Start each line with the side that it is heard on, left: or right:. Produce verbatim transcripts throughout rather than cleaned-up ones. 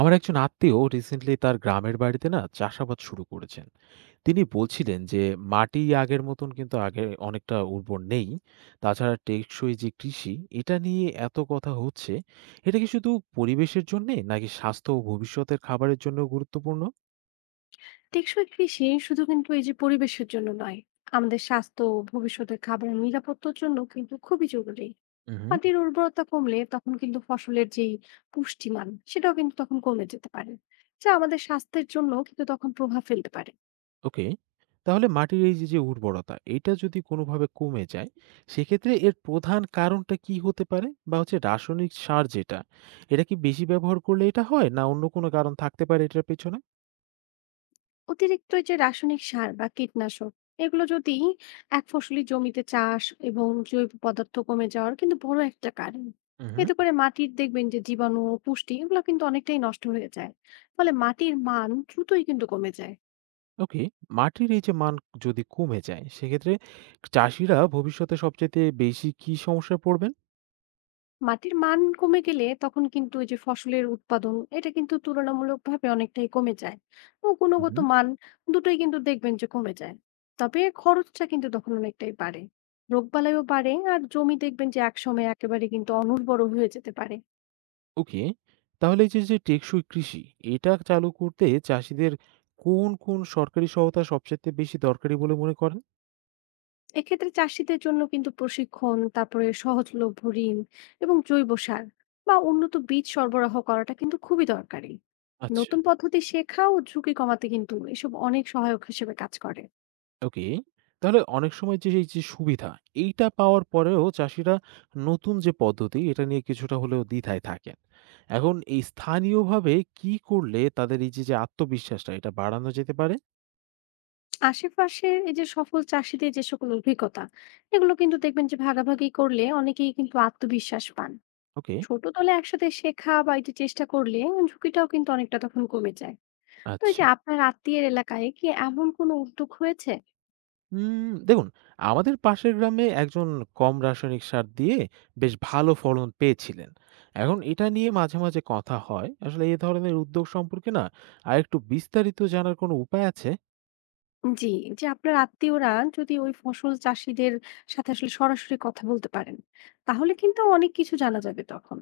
right: আমার একজন আত্মীয় রিসেন্টলি তার গ্রামের বাড়িতে না চাষাবাদ শুরু করেছেন। তিনি বলছিলেন যে মাটি আগের মতন কিন্তু আগে অনেকটা উর্বর নেই। তাছাড়া টেকসই যে কৃষি এটা নিয়ে এত কথা হচ্ছে, এটা কি শুধু পরিবেশের জন্য নাকি স্বাস্থ্য ও ভবিষ্যতের খাবারের জন্য গুরুত্বপূর্ণ?
left: টেকসই কৃষি শুধু কিন্তু এই যে পরিবেশের জন্য নয়, আমাদের স্বাস্থ্য ও ভবিষ্যতের খাবারের নিরাপত্তার জন্য কিন্তু খুবই জরুরি।
right: হুম।
left: মাটির উর্বরতা কমলে তখন কিন্তু ফসলের যেই পুষ্টিমান সেটাও কিন্তু তখন কমে যেতে পারে, যা আমাদের স্বাস্থ্যের জন্য কিন্তু তখন প্রভাব ফেলতে পারে।
right: ওকে। তাহলে মাটির এই যে, যে উর্বরতা, এটা যদি কোনোভাবে কমে যায়, সেক্ষেত্রে এর প্রধান কারণটা কি হতে পারে? বা হচ্ছে রাসায়নিক সার যেটা, এটা কি বেশি ব্যবহার করলে এটা হয়? না অন্য কোনো কারণ থাকতে পারে এটার পেছনে?
left: অতিরিক্ত এই যে রাসায়নিক সার বা কীটনাশক, এগুলো যদি এক ফসলি জমিতে চাষ এবং জৈব পদার্থ কমে যাওয়ার কিন্তু বড় একটা কারণ।
right: হুম, হুম।
left: এতে করে মাটির দেখবেন যে জীবাণু ও পুষ্টি এগুলো কিন্তু অনেকটাই নষ্ট হয়ে যায়, ফলে মাটির মান দ্রুতই কিন্তু কমে যায়।
right: ওকে। মাটির এই যে মান যদি কমে যায়, সেক্ষেত্রে চাষীরা ভবিষ্যতে সবচাইতে বেশি কি সমস্যায় পড়বেন?
left: মাটির মান কমে গেলে তখন কিন্তু এই যে ফসলের উৎপাদন এটা কিন্তু তুলনামূলকভাবে অনেকটাই কমে যায় ও
right: হুম,
left: গুণগত
right: হুম।
left: মান দুটোই কিন্তু দেখবেন যে কমে যায়, তবে খরচটা কিন্তু তখন অনেকটাই বাড়ে, রোগবালাইও বাড়ে আর জমি দেখবেন যে একসময় একেবারে কিন্তু অনুর্বর হয়ে যেতে পারে।
right: ওকে। তাহলে এই যে, যে টেকসই কৃষি, এটা চালু করতে চাষীদের কোন, কোন সরকারি সহায়তা সবচাইতে বেশি দরকারি বলে মনে করেন?
left: এক্ষেত্রে চাষিদের জন্য কিন্তু প্রশিক্ষণ, তারপরে সহজলভ্য ঋণ এবং জৈব সার বা উন্নত বীজ সরবরাহ করাটা কিন্তু খুবই দরকারি।
right: আচ্ছা।
left: নতুন পদ্ধতি শেখা ও ঝুঁকি কমাতে কিন্তু এসব অনেক সহায়ক হিসেবে কাজ করে।
right: ওকে। তাহলে অনেক সময় যে এই যে সুবিধা, এইটা পাওয়ার পরেও চাষীরা নতুন যে পদ্ধতি এটা নিয়ে কিছুটা হলেও দ্বিধায় থাকেন। এখন এই স্থানীয়ভাবে কি করলে তাদের এই যে, যে আত্মবিশ্বাসটা এটা বাড়ানো যেতে পারে?
left: আশেপাশের এই যে সফল চাষীদের যে সকল অভিজ্ঞতা, এগুলো কিন্তু দেখবেন যে ভাগাভাগি করলে অনেকেই কিন্তু আত্মবিশ্বাস পান।
right: ওকে,
left: ছোট দলে একসাথে শেখা বা এই যে চেষ্টা করলে ঝুঁকিটাও কিন্তু অনেকটা তখন কমে যায়। তো এই যে
right: আচ্ছা।
left: আপনার আত্মীয়ের এলাকায় কি এমন কোনো উদ্যোগ হয়েছে?
right: উম দেখুন, আমাদের পাশের গ্রামে একজন কম রাসায়নিক সার দিয়ে বেশ ভালো ফলন পেয়েছিলেন। এখন এটা নিয়ে মাঝে, মাঝে কথা হয়। আসলে এ ধরনের উদ্যোগ সম্পর্কে না আরেকটু বিস্তারিত জানার কোনো উপায় আছে?
left: জি, যে আপনার আত্মীয়রা যদি ওই ফসল চাষীদের সাথে আসলে সরাসরি কথা বলতে পারেন, তাহলে কিন্তু অনেক কিছু জানা যাবে তখন।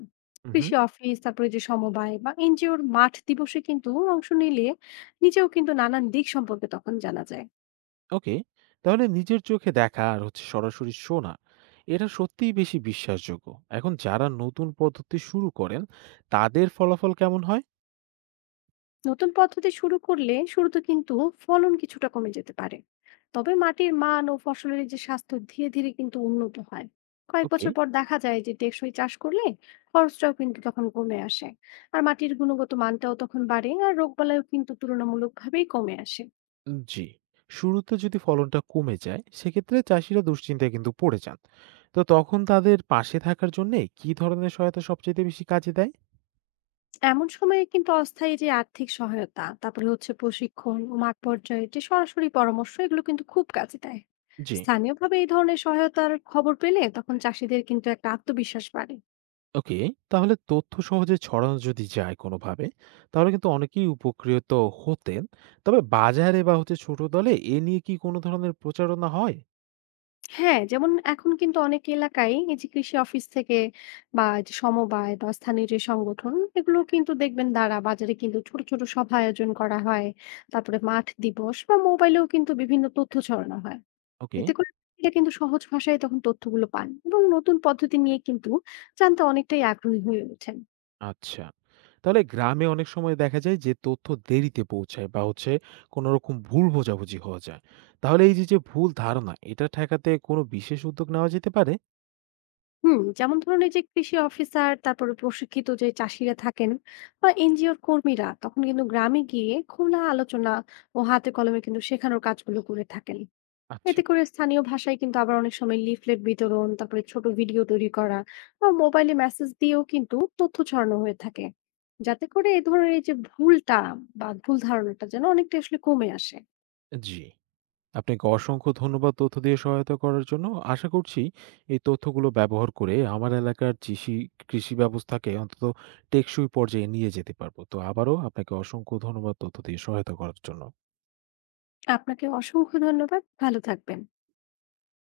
right: উহু।
left: কৃষি অফিস, তারপরে যে সমবায় বা এনজিওর মাঠ দিবসে কিন্তু অংশ নিলে নিজেও কিন্তু নানান দিক সম্পর্কে তখন জানা যায়।
right: ওকে, তাহলে নিজের চোখে দেখা আর হচ্ছে সরাসরি শোনা এটা সত্যিই বেশি বিশ্বাসযোগ্য। এখন যারা নতুন পদ্ধতি শুরু করেন, তাদের ফলাফল কেমন হয়?
left: নতুন পদ্ধতি শুরু করলে শুরুতে কিন্তু ফলন কিছুটা কমে যেতে পারে, তবে মাটির মান ও ফসলের যে স্বাস্থ্য ধীরে ধীরে কিন্তু উন্নত হয়। কয়েক
right: ওকে।
left: বছর পর দেখা যায় যে টেকসই চাষ করলে খরচটাও কিন্তু তখন কমে আসে, আর মাটির গুণগত মানটাও তখন বাড়ে আর রোগবালাইও কিন্তু তুলনামূলকভাবেই কমে আসে।
right: জি। শুরুতে যদি ফলনটা কমে যায়, সেক্ষেত্রে চাষিরা দুশ্চিন্তায় কিন্তু পড়ে যান। তো তখন তাদের পাশে থাকার জন্য কি ধরনের সহায়তা সবচেয়ে বেশি কাজে দেয়?
left: এমন সময়ে কিন্তু অস্থায়ী যে আর্থিক সহায়তা, তারপরে হচ্ছে প্রশিক্ষণ ও মাঠ পর্যায়ে যে সরাসরি পরামর্শ, এগুলো কিন্তু খুব কাজে দেয়।
right: জি।
left: স্থানীয়ভাবে এই ধরনের সহায়তার খবর পেলে তখন চাষিদের কিন্তু একটা আত্মবিশ্বাস বাড়ে।
right: ওকে, তাহলে তথ্য সহজে ছড়ানো যদি যায় কোনোভাবে, তাহলে কিন্তু অনেকেই উপকৃত হতেন। তবে বাজারে বা হচ্ছে ছোট দলে এ নিয়ে কি কোনো ধরনের প্রচারণা হয়?
left: হ্যাঁ, যেমন এখন কিন্তু অনেক এলাকায় এই যে কৃষি অফিস থেকে বা এই যে সমবায় বা স্থানীয় যে সংগঠন, এগুলো কিন্তু দেখবেন দ্বারা বাজারে কিন্তু ছোট ছোট সভা আয়োজন করা হয়। তারপরে মাঠ দিবস বা মোবাইলেও কিন্তু বিভিন্ন তথ্য ছড়ানো হয়।
right: ওকে,
left: এতে করে এটা কিন্তু সহজ ভাষায় তখন তথ্যগুলো পান এবং নতুন পদ্ধতি নিয়ে কিন্তু জানতে অনেকটাই আগ্রহী হয়ে ওঠেন।
right: আচ্ছা। তাহলে গ্রামে অনেক সময় দেখা যায় যে তথ্য দেরিতে পৌঁছায় বা হচ্ছে কোনো রকম ভুল বোঝাবুঝি হয়ে যায়। তাহলে এই যে, যে ভুল ধারণা এটা ঠেকাতে কোনো বিশেষ উদ্যোগ নেওয়া যেতে পারে?
left: হুম যেমন ধরুন এই যে কৃষি অফিসার, তারপরে প্রশিক্ষিত যে চাষিরা থাকেন বা এনজিওর কর্মীরা তখন কিন্তু গ্রামে গিয়ে খোলা আলোচনা ও হাতে কলমে কিন্তু শেখানোর কাজগুলো করে থাকেন।
right: আচ্ছা,
left: এতে করে স্থানীয় ভাষায় কিন্তু আবার অনেক সময় লিফলেট বিতরণ, তারপরে ছোট ভিডিও তৈরি করা বা মোবাইলে মেসেজ দিয়েও কিন্তু তথ্য ছড়ানো হয়ে থাকে, যাতে করে এই ধরনের এই যে ভুলটা বা ভুল ধারণাটা যেন অনেকটা আসলে কমে আসে।
right: জি। আপনাকে অসংখ্য ধন্যবাদ তথ্য দিয়ে সহায়তা করার জন্য। আশা করছি এই তথ্যগুলো ব্যবহার করে আমার এলাকার কৃষি কৃষি ব্যবস্থাকে অন্তত টেকসই পর্যায়ে নিয়ে যেতে পারবো। তো আবারও আপনাকে অসংখ্য ধন্যবাদ তথ্য দিয়ে সহায়তা করার জন্য।
left: আপনাকে অসংখ্য ধন্যবাদ, ভালো থাকবেন।